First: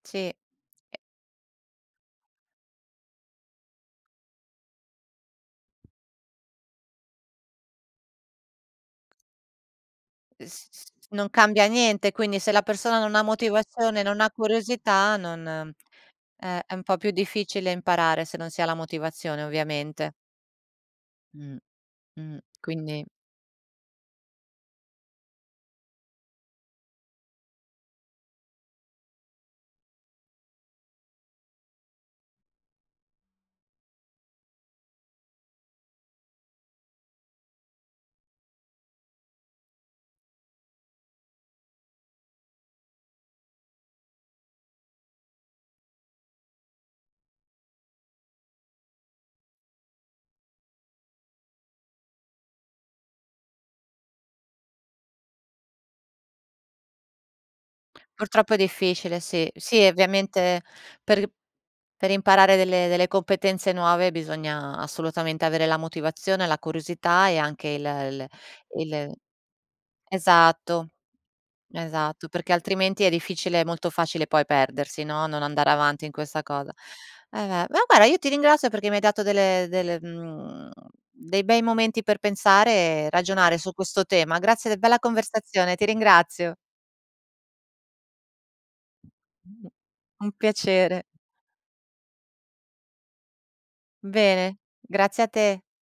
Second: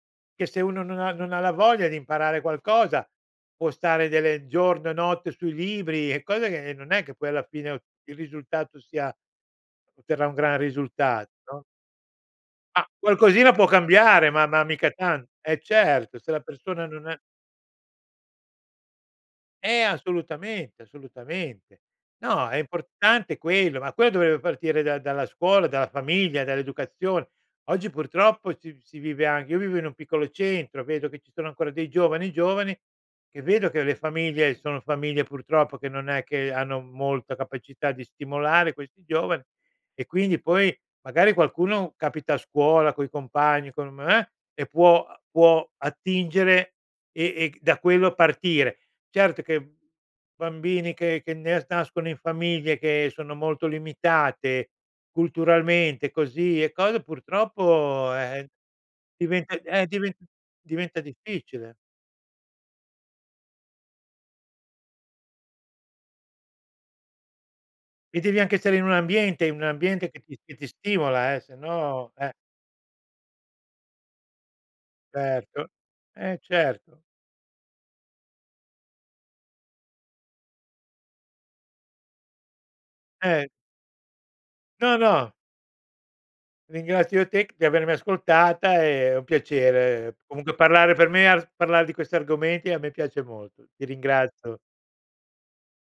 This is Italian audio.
Sì. Che se uno non ha non ha la voglia di imparare qualcosa, può stare delle giorno e notte sui libri e cose che ehm, non è che poi alla fine o il risultato si ha otterrà un Uhm, gran s s risultat non no? cambia niente, quindi, se la A persona non ha qualcosina può motivazione, non cambiare, ha ma ma mica curiosità, tan non eh certo, se la eh, è un persona po' non più è difficile imparare, se non si ha la motivazione, Eh, ovviamente. assolutamente, Mh, assolutamente. mh. No, è Quindi importante quello, ma quello dovrebbe partire da dalla scuola, dalla famiglia, dall'educazione. Oggi purtroppo, si v si vive anche io vivo in un piccolo centro. Vedo che ci sono ancora dei giovani, giovani, che vedo che le famiglie sono famiglie, purtroppo, che non è che hanno molta capacità di stimolare questi giovani. E quindi, poi, magari qualcuno capita a scuola coi compagni, con m eh, e può uhm, può attingere, e e c da quello partire. Certo che b bambini che che nes nascono in famiglie, che sono molto limitate culturalmente, così e code purtroppo, eh, eh, Purtroppo è difficile, sì. diventa Sì, eh, e diven ovviamente diventa per i difficile. per imparare delle delle competenze nuove, bisogna assolutamente avere la motivazione, la curiosità e anche il E l devi anche essere in un il ambiente in un ambiente che ti che ti esatto, stimola, eh, se no esatto. eh! Perché altrimenti è difficile è molto facile poi perdersi, no, non Certo. andare avanti in Eh, questa cosa. certo. Eh, ve ma guarda, io ti ringrazio perché mi hai dato dele delle, mhmm, dei bei momenti per pensare e Eh. ragionare su questo tema. Grazie de No, bella no. conversazione, ti ringrazio. Ringrazio io te c di avermi ascoltata, è è un [unintelligible] piacere, Un comunque parlare piacere. per me ar parlare di questi argomenti a me piace molto. Ti M bene, ringrazio. grazie a te.